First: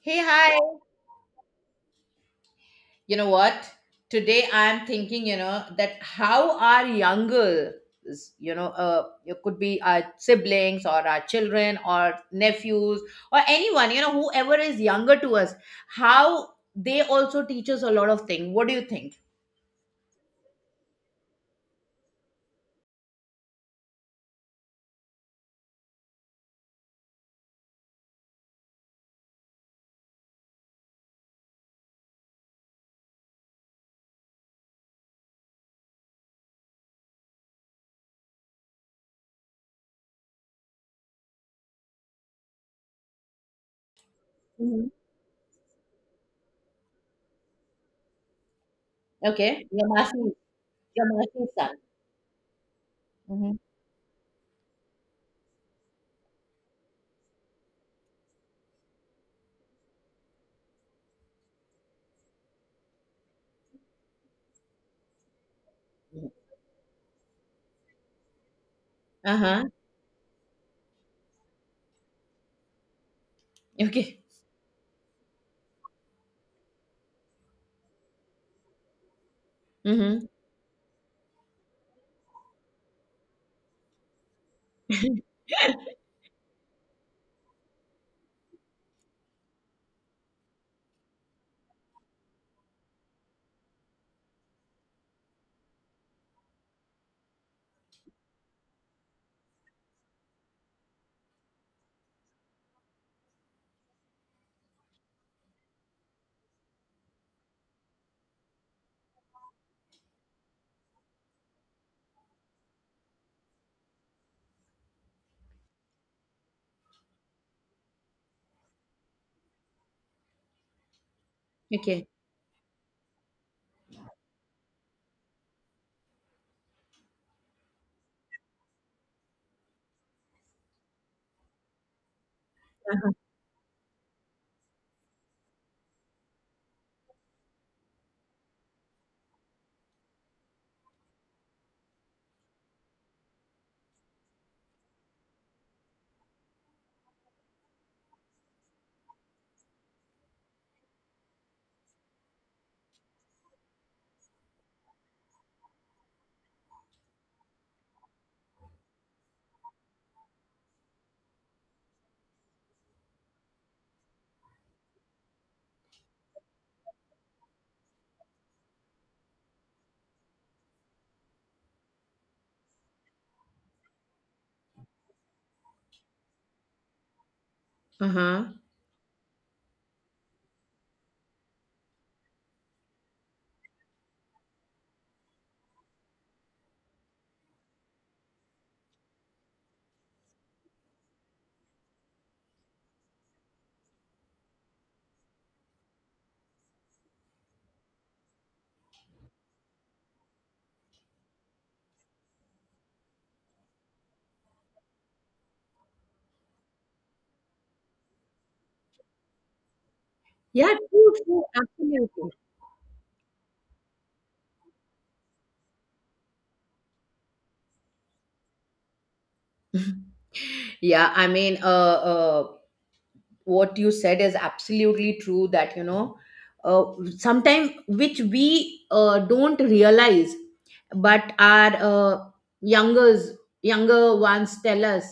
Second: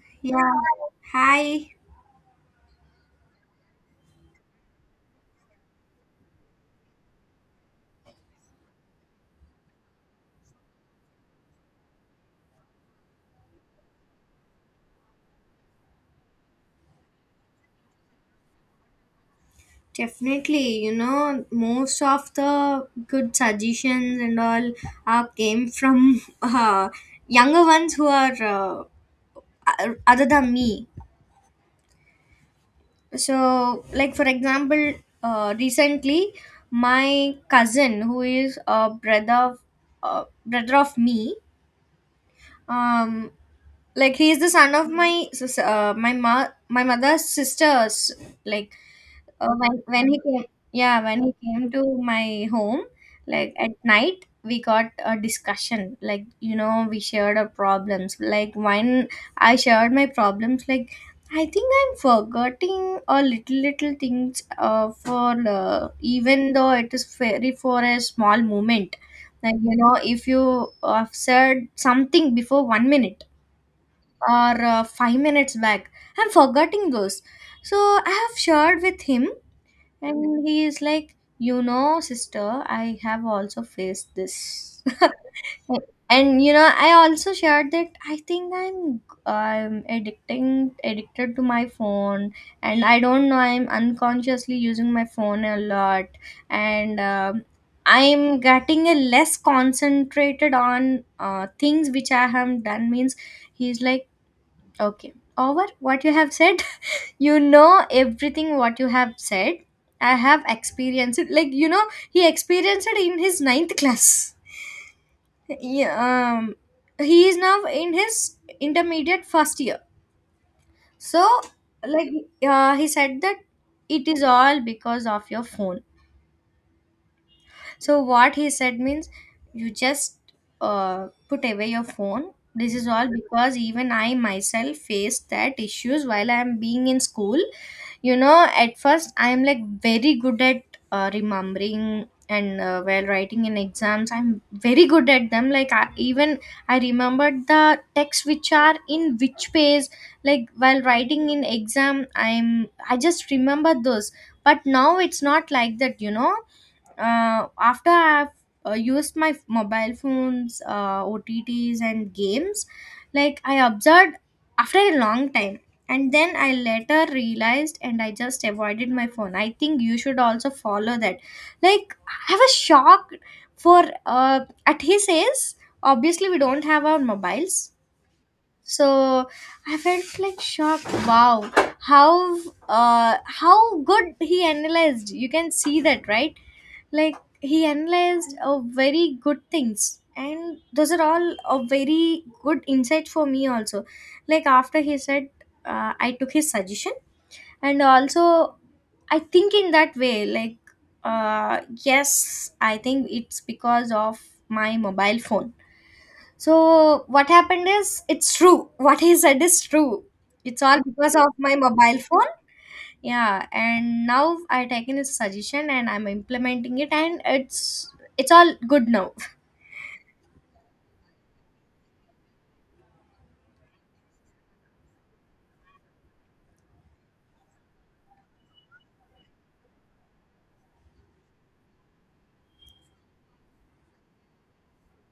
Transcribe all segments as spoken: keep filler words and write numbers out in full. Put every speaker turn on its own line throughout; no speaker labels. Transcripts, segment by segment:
Hey,
Yeah,
hi.
hi.
You know what? Today I'm thinking, you know, that how our younger, you know, uh, it could be our siblings or our children or nephews or anyone, you know, whoever is younger to us, how they also teach us a lot of things. What do you think?
Definitely, you know, most of the good suggestions and all uh, came from uh, younger ones who are uh, o- other than me. So, like for example, uh, recently my cousin who is a brother of uh, brother of me, um, like he is the son
Mhm.
of my sis- uh, my ma- my mother's sisters. Like Uh,
Okay.
when
Your
when he
Masi,
came, yeah,
your
when he
Masi's
came
son.
to my home, like
Hmm.
at night, we got a discussion. Like you know, we shared our problems. Like when I shared my problems, like I think I'm forgetting a little little things. Uh, for uh, Even though it is very for a small moment, like
Uh-huh.
you know, if you uh, said something before one minute
Okay.
or uh, five minutes back, I'm forgetting those. So I have shared with him
Mm-hmm.
and he is like, you know, sister, I have also faced this. And you know, I also shared that I think I'm I'm addicting addicted to my phone, and I don't know I'm unconsciously using my phone a lot, and um I'm getting a less concentrated on uh, things which I have done. Means he's like, okay, over what you have said. You know everything what you have said, I have experienced it, like you know he experienced it in his ninth class, yeah, um he is now in his intermediate first year. So
Okay.
like uh, he said that it is all because of your phone. So what he said means you just uh, put away your phone. This is all because even I myself faced that issues while I am being in school, you know. At first I am like very good at uh, remembering and uh, while writing in exams I'm very good at them. Like I, even I remembered the texts which are in which page, like while writing in exam i'm I just remember those. But now it's not like that, you know. Uh, after I've uh, used my mobile phones, uh, O T Ts, and games, like I observed after a long time. And then I later realized and I just avoided my phone. I think you should also follow that. Like, I was shocked for uh, at his age, obviously, we don't have our mobiles.
Uh-huh.
So I felt like shocked. Wow, how uh, how good he analyzed. You can see that, right? Like he analyzed uh, very good things and those are all a very good insight for me also. Like after he said, uh, I took his suggestion. And also I think in that way, like, uh, yes, I think it's because of my mobile phone. So what happened is, it's true. What he said is true. It's
Yeah,
all
true,
because of
true,
my mobile
absolutely.
phone. Yeah, and now I taken his suggestion and I'm implementing it, and it's it's all good now.
Yeah, I mean, uh, uh, what you said is absolutely true that, you know, uh, sometime which we uh, don't realize, but our uh, youngers, younger ones tell us,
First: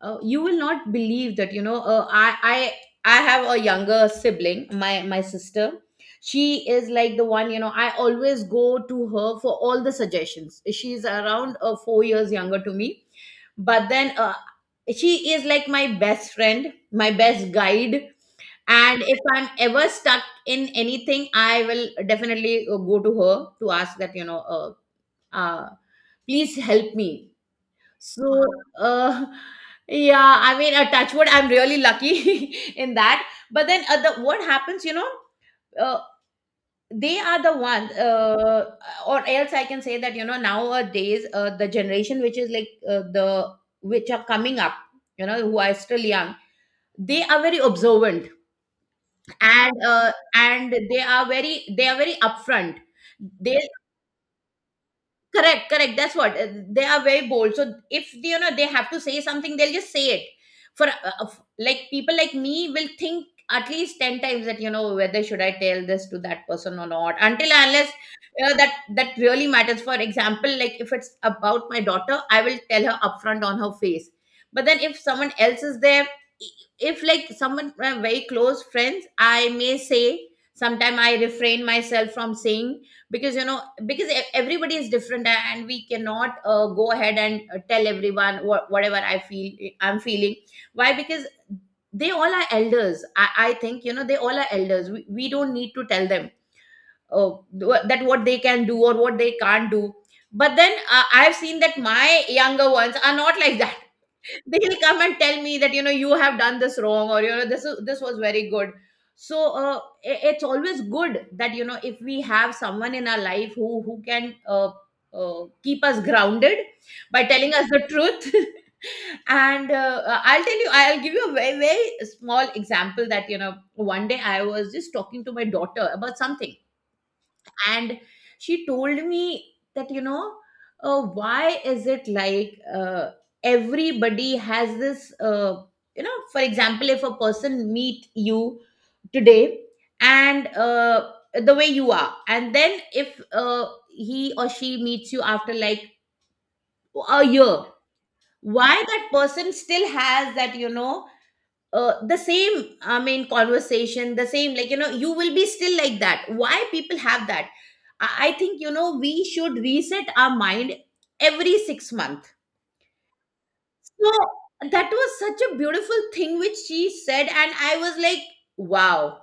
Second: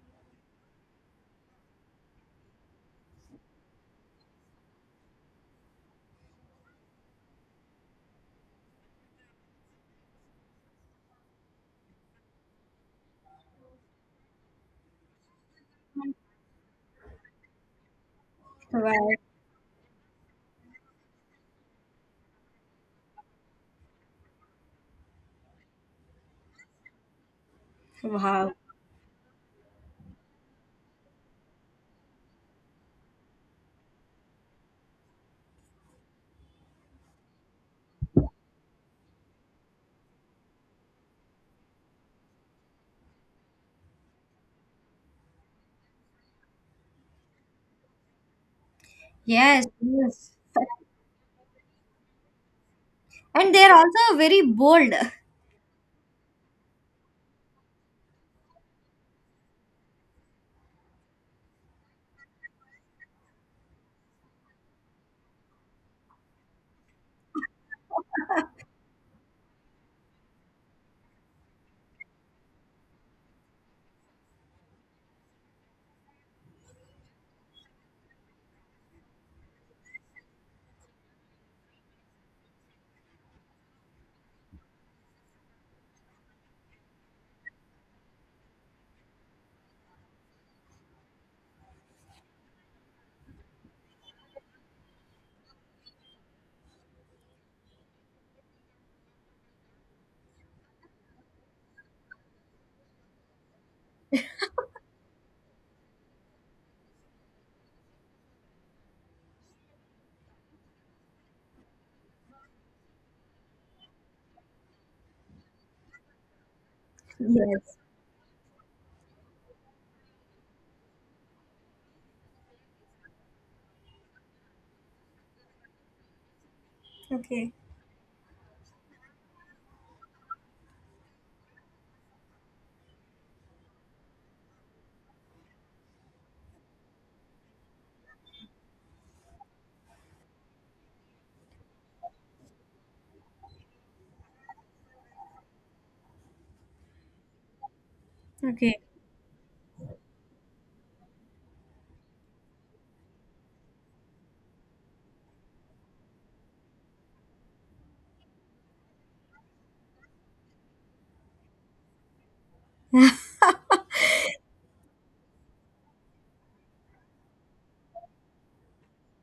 uh, you will not believe that, you know, uh, i i i have a younger sibling, my my sister. She is like the one, you know, I always go to her for all the suggestions. She's around uh, four years younger to me, but then uh, she is like my best friend, my best guide. And
Right.
if I'm ever stuck in anything, I will definitely uh, go to her to ask that, you know, uh, uh, please help me. So,
Wow.
uh, yeah, I mean, a touch wood, I'm really lucky in that. But then, uh, the, what happens, you know, uh, they are the ones, uh, or else I can say that, you know, nowadays, uh, the generation which is like uh, the, which are coming up, you know, who are still young, they are very observant,
Yes,
and uh,
yes.
and they are very, they are very upfront.
And
They,
they're also very bold.
correct, correct, that's what, uh, they are very bold. So if they, you know, they have to say something, they'll just say it. For uh, uh, f- like people like me will think at least ten times that, you know, whether should I tell this to that person or not, until and unless, you know, that that really matters. For example, like if it's about my daughter, I will tell her upfront on her face. But then if someone else is there, i- if like someone uh, very close friends, I may say, sometime I refrain myself from saying, because, you know, because e- everybody is different, and we cannot uh, go ahead and uh, tell everyone wha- whatever I feel I'm feeling. Why? Because they all are elders. i, I think, you know, they all are elders. we, we don't need to tell them uh, wha- that what they can do or what they can't do. But then uh, I've seen that my younger ones are not like that. They'll come and tell me that, you know, you have done this wrong, or you know this is, this was very good. So uh, i- it's always good that, you know, if we have someone in our life who who can uh, uh, keep us grounded by telling us
Yes.
the truth. And uh, uh, I'll tell you, I'll give you a very very small example that, you know, one day I was just talking to my daughter about something,
Okay.
and she told me that, you know, uh, why is it like, uh, everybody has this, uh, you know, for example, if a person meet you today, and uh, the way you are, and then if uh, he or she meets you after like a year,
Okay,
why that person still has that, you know, uh, the same, I mean, conversation, the same, like, you know, you will be still like that. Why people have that? i, I think, you know, we should reset our mind every six months. So that was such a beautiful thing which she said, and I was like, wow,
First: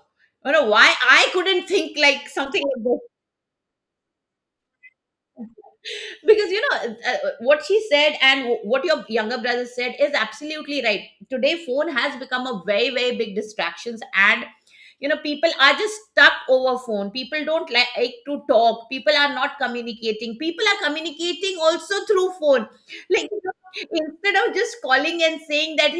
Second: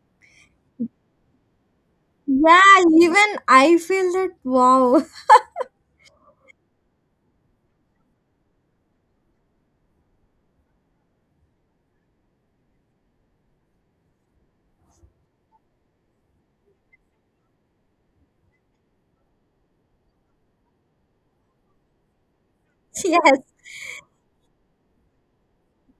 you know, why I couldn't think like something
yeah,
like.
even I feel that, wow.
Because, you know, uh, uh, what she said and what your younger brother said is absolutely right. Today phone has become a very very big distractions, and, you know, people are just stuck over phone. People don't like to talk. People are not communicating. People are communicating also through phone. Like,
Yes.
you know, instead of just calling and saying that,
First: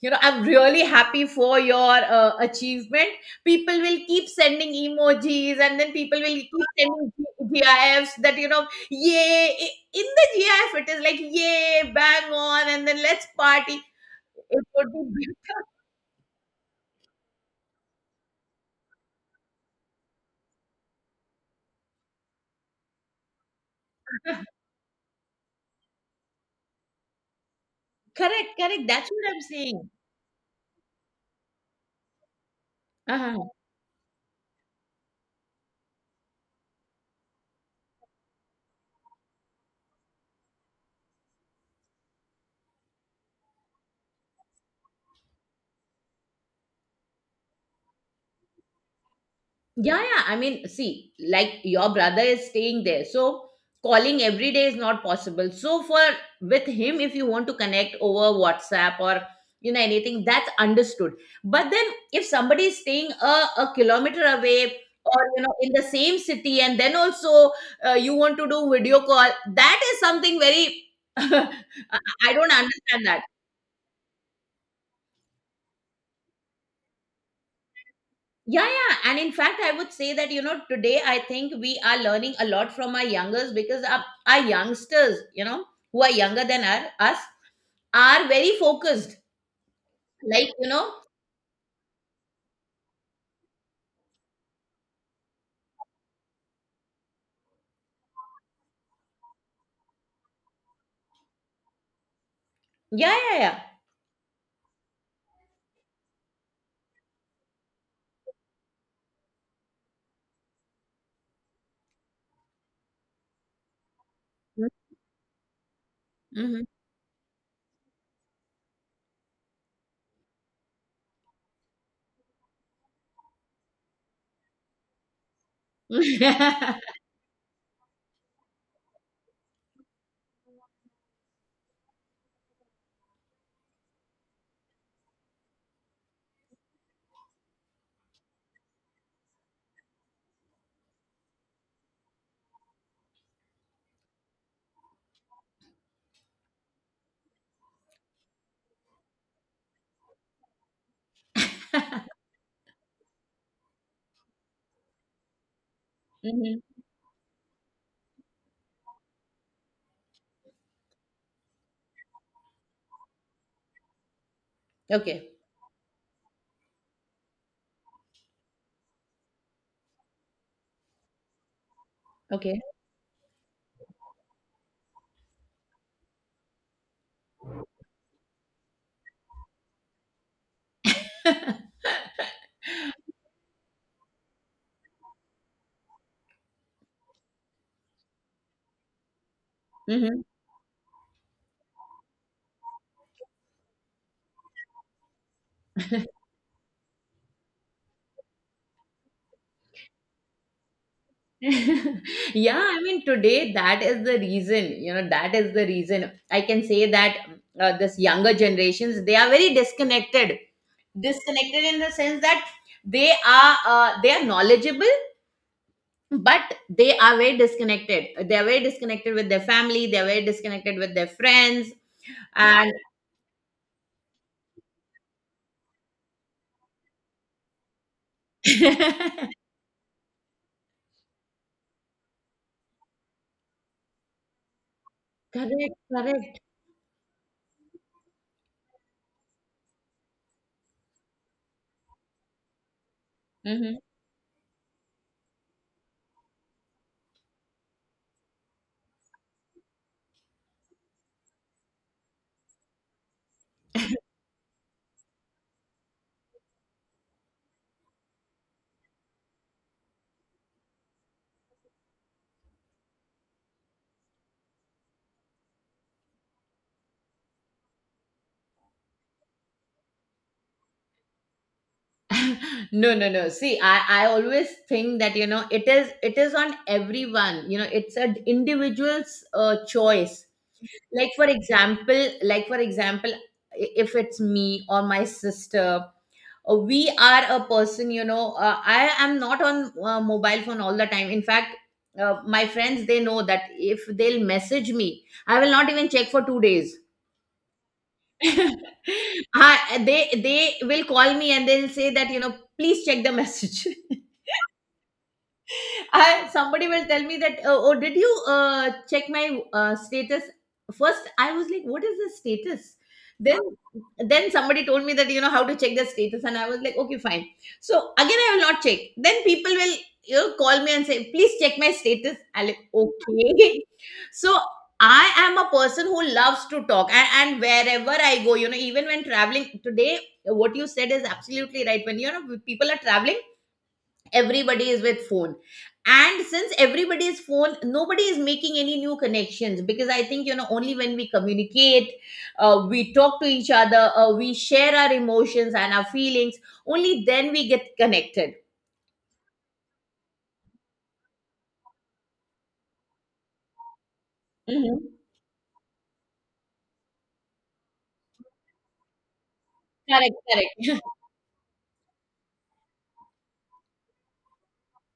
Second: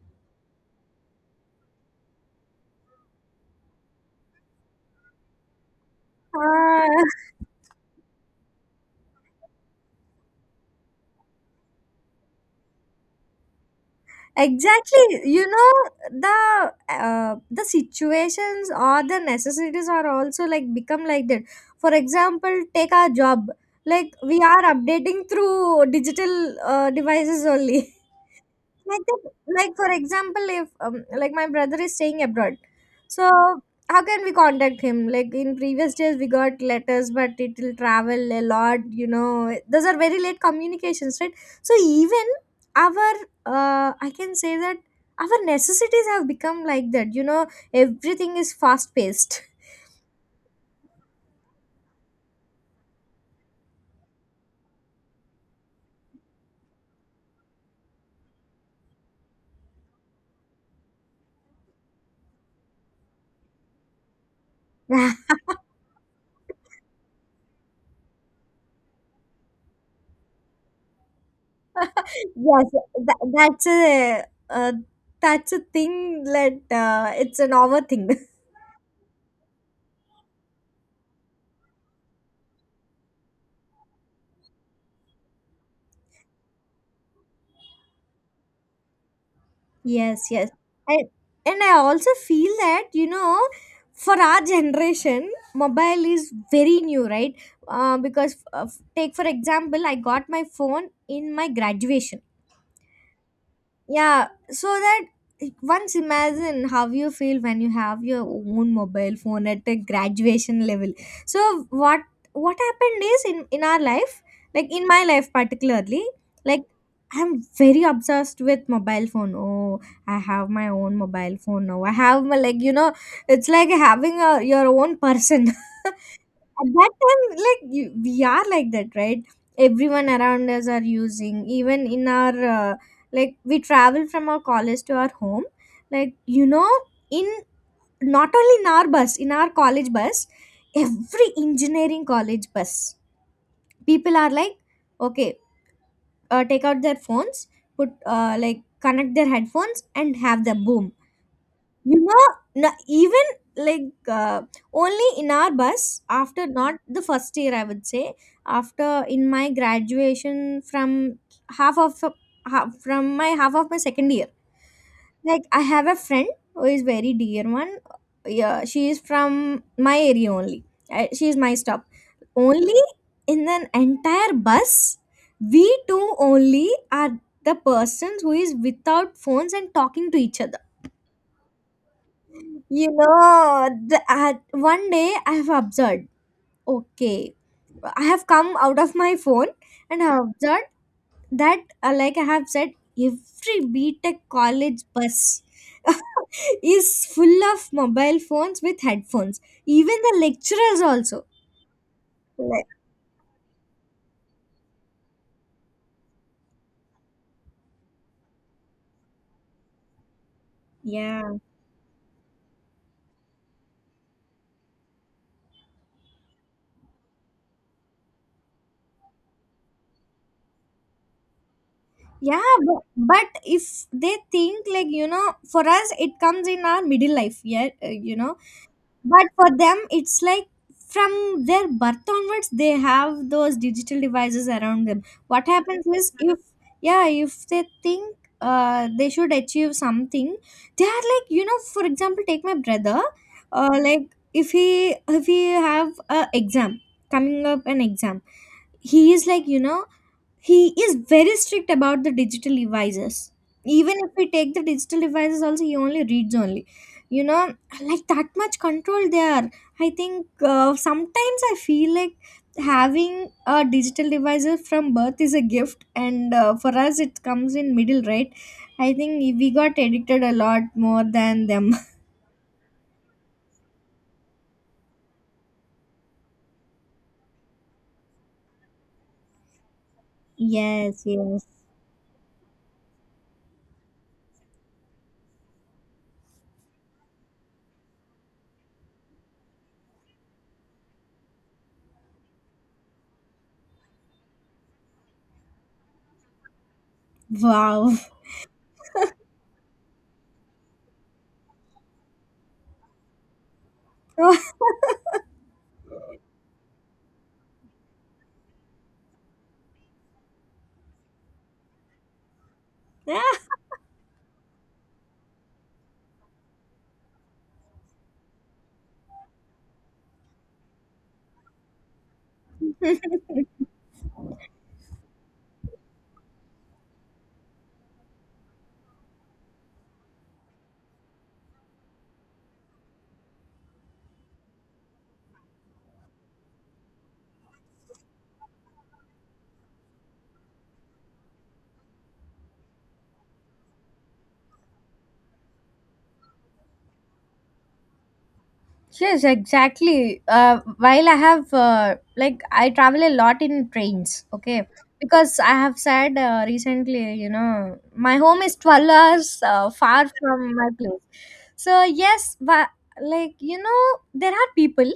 you know, I'm really happy for your uh, achievement, people will keep sending emojis, and then people will keep
Ah.
sending gifs that, you know, yay, I- in the gif it is like, yay, bang on, and then let's party. It would
Exactly,
be
you know, the uh, the situations or the necessities are also like become like that. For example, take our job, like we are updating through digital uh, devices only.
correct, correct,
Like
that's what
that,
I'm
like
saying.
for example if um, like my brother is staying abroad. So how can we contact him? Like in previous days we got letters, but it will travel a lot, you know. Those are very late communications, right? So even our uh, I can say that our necessities have become like that, you know. Everything is fast paced.
Yeah, yeah. I mean, see, like your brother is staying there. So calling every day is not possible. So for with him, if you want to connect over WhatsApp or, you know, anything, that's understood. But then if somebody is staying a, a kilometer away
Yes,
or, you know, in the same city, and then also uh, you want to do video call, that is something very I I don't understand
that,
that.
that's a uh, that's a thing that uh, it's an over thing.
Yeah, yeah. And in fact, I would say that, you know, today I think we are learning a lot from our youngers, because our, our youngsters, you know, who are younger than our, us, are very focused.
Yes, yes.
Like, you know,
And, and I also feel that, you know, for our generation, mobile is very new, right? Uh, because, uh, f- take for example, I got my phone in my graduation.
yeah, yeah, yeah.
Yeah, so that once imagine how you feel when you have your own mobile phone at a graduation level. So what what happened is, in in our life, like in my life particularly,
Mm-hmm.
like I'm very obsessed with mobile phone. Oh, I have my own mobile phone now. I have my, like, you know, it's like having a your own person. At that time, like you, we are like that, right? Everyone around us are using, even in our uh, like we travel from our college to our home, like you know, in not only in our bus, in our college bus, every engineering college bus, people are like, okay, uh, take out their phones, put uh, like connect their headphones and have the boom, you know. Na- even like uh, only in our bus, after
Hmm.
not the first year I would say, after in my graduation, from half of, half, from my half of my second year,
Okay,
like I have a friend who is very dear one. Yeah, she is from my area only. I, she is my stop
okay.
only. In an entire bus, we two only are the persons who is without phones and talking to each other, you know. The, at one day I have observed, okay, I have come out of my phone and I
Hmm.
have observed that, uh, like I have said, every BTech college bus is full of mobile phones with headphones, even the lecturers also.
Yeah,
Like,
I mean, today that is the reason, you know, that is the reason I can say that uh, this younger generations, they are very disconnected,
yeah.
disconnected in the sense that they are uh, they are knowledgeable, but they are very disconnected. They are very disconnected with their family. They are very disconnected with their friends.
Yeah,
And
but, but if they think, like, you know, for us, it comes in our middle life, yeah, uh, you know, but for them it's like from their birth onwards they have those digital devices around them. What
correct,
happens is,
correct.
if, yeah, if they think uh, they should achieve something, they are like, you know, for example take my brother.
Mhm.
Uh, like if he if he have a exam, coming up an exam, he is like, you know, he is very strict about the digital devices. Even if we take the digital devices also he only reads only, you know. Like that much control they are. I think uh, sometimes I feel like having a digital device from birth is a gift, and uh, for us it comes in middle, right? I think we got addicted a lot more than them.
No, no, no, see, i i always think that, you know, it is it is on everyone, you know, it's an individual's uh, choice.
Yes,
Like for
yes.
example, like for example i- if it's me or my sister, uh, we are a person, you know, uh, I am not on uh, mobile phone all the time. In fact, uh, my friends, they know that if they'll message me, I will not even check for two days.
Wow.
I, they, they will call me and they'll say that, you know, please check the message. I, somebody will tell me that, uh, oh, did you uh, check my uh, status. First I was like, what is the status?
Yeah.
Then, then somebody told me that, you know, how to check the status, and I was like, okay, fine. So again I will not check. Then people will, you know, call me and say, please check my status. I like, okay. So I am a person who loves to talk, and, and wherever I go, you know, even when traveling, today what you said is absolutely right. When, you know, people are traveling, everybody is with phone. And since everybody is phone, nobody is making any new connections, because I think, you know, only when we communicate, uh, we talk to each other, uh, we share our emotions and our feelings, only then we get connected.
Yes, exactly. Uh, while I have, uh, like, I travel a lot in trains, okay?
Hmm.
Because I have said uh, recently, you know, my home is twelve hours uh, far
Correct,
from my
correct.
place. So, yes, but, like, you know, there are people,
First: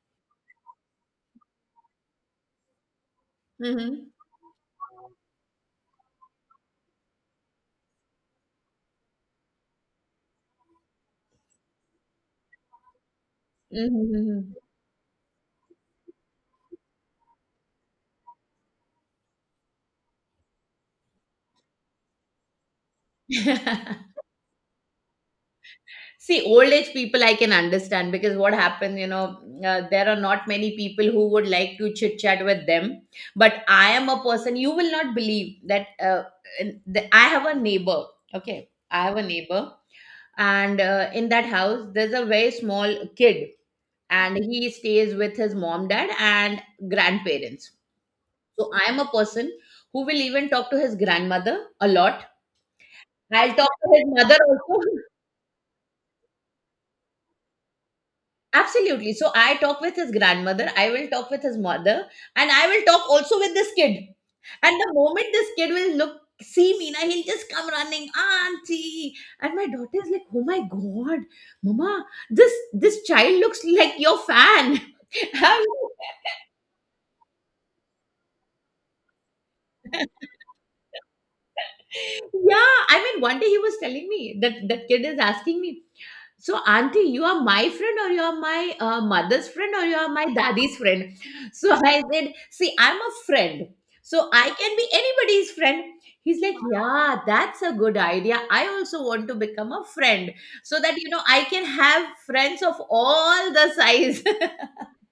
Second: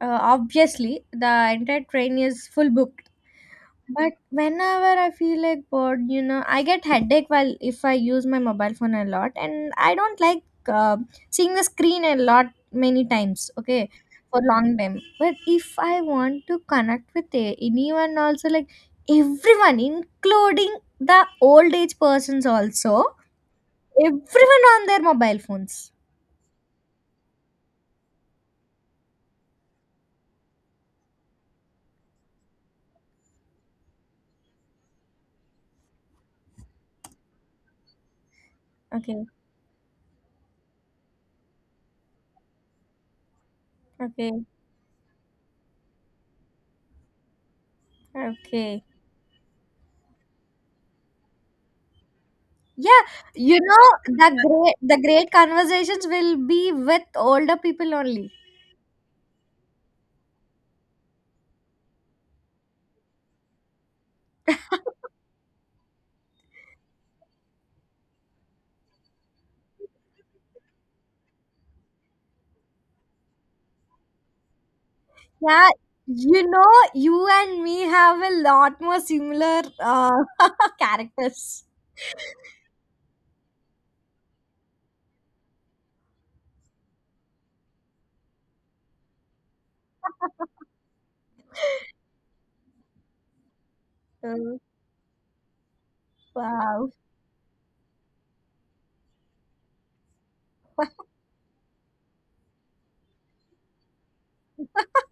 uh, obviously, the entire train is full booked.
Hmm.
But whenever I feel like bored, you know, I get headache while if I use my mobile phone a lot, and I don't like uh, seeing the screen a lot many times. Okay, for
Hmm.
long time. But if I want to connect with a- anyone, also like everyone, including the old age persons, also everyone on their mobile phones.
See, old age people I can understand, because what happened, you know, uh, there are not many people who would like to chit chat with them. But I am a person, you will not believe that, uh, in the, I have a neighbor. Okay. I have a
Okay,
neighbor. And uh, in that house, there's a very small kid, and
okay,
he stays with his mom, dad, and grandparents. So
okay.
I am a person who will even talk to his grandmother a lot.
Yeah,
I'll
you
talk to
know,
his
the
mother
great
also.
the great conversations will be with older people only.
Absolutely. So I talk with his grandmother, I will talk with his mother, and I will talk also with this kid. And the moment this kid will look, see me, now he'll just come running, Auntie. And my daughter is like, oh my god, Mama, this this child looks like your fan. I'm
Yeah, you know, you and me have a lot more similar
like,
uh, characters.
yeah, I mean, one day he was telling me that that kid is asking me, so, auntie, you are my friend, or you are my uh, mother's friend, or you are my daddy's friend. So I said, see, I'm a friend. So I
Oh,
can be anybody's friend. He's like,
wow.
yeah, that's a good idea. I also want to become a friend so that, you know, I can have friends of all the size.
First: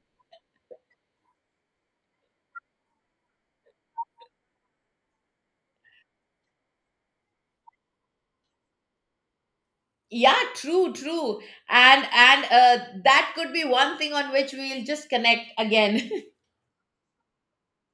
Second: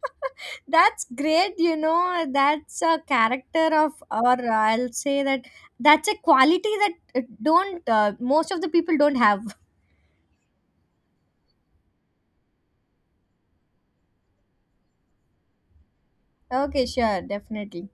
That's great, you know. That's a character of, or I'll say that, that's a quality that uh, don't uh, most of the people don't have.
Yeah, true, true. And and uh, that could be one thing on which we'll just connect again.
Okay, sure, definitely.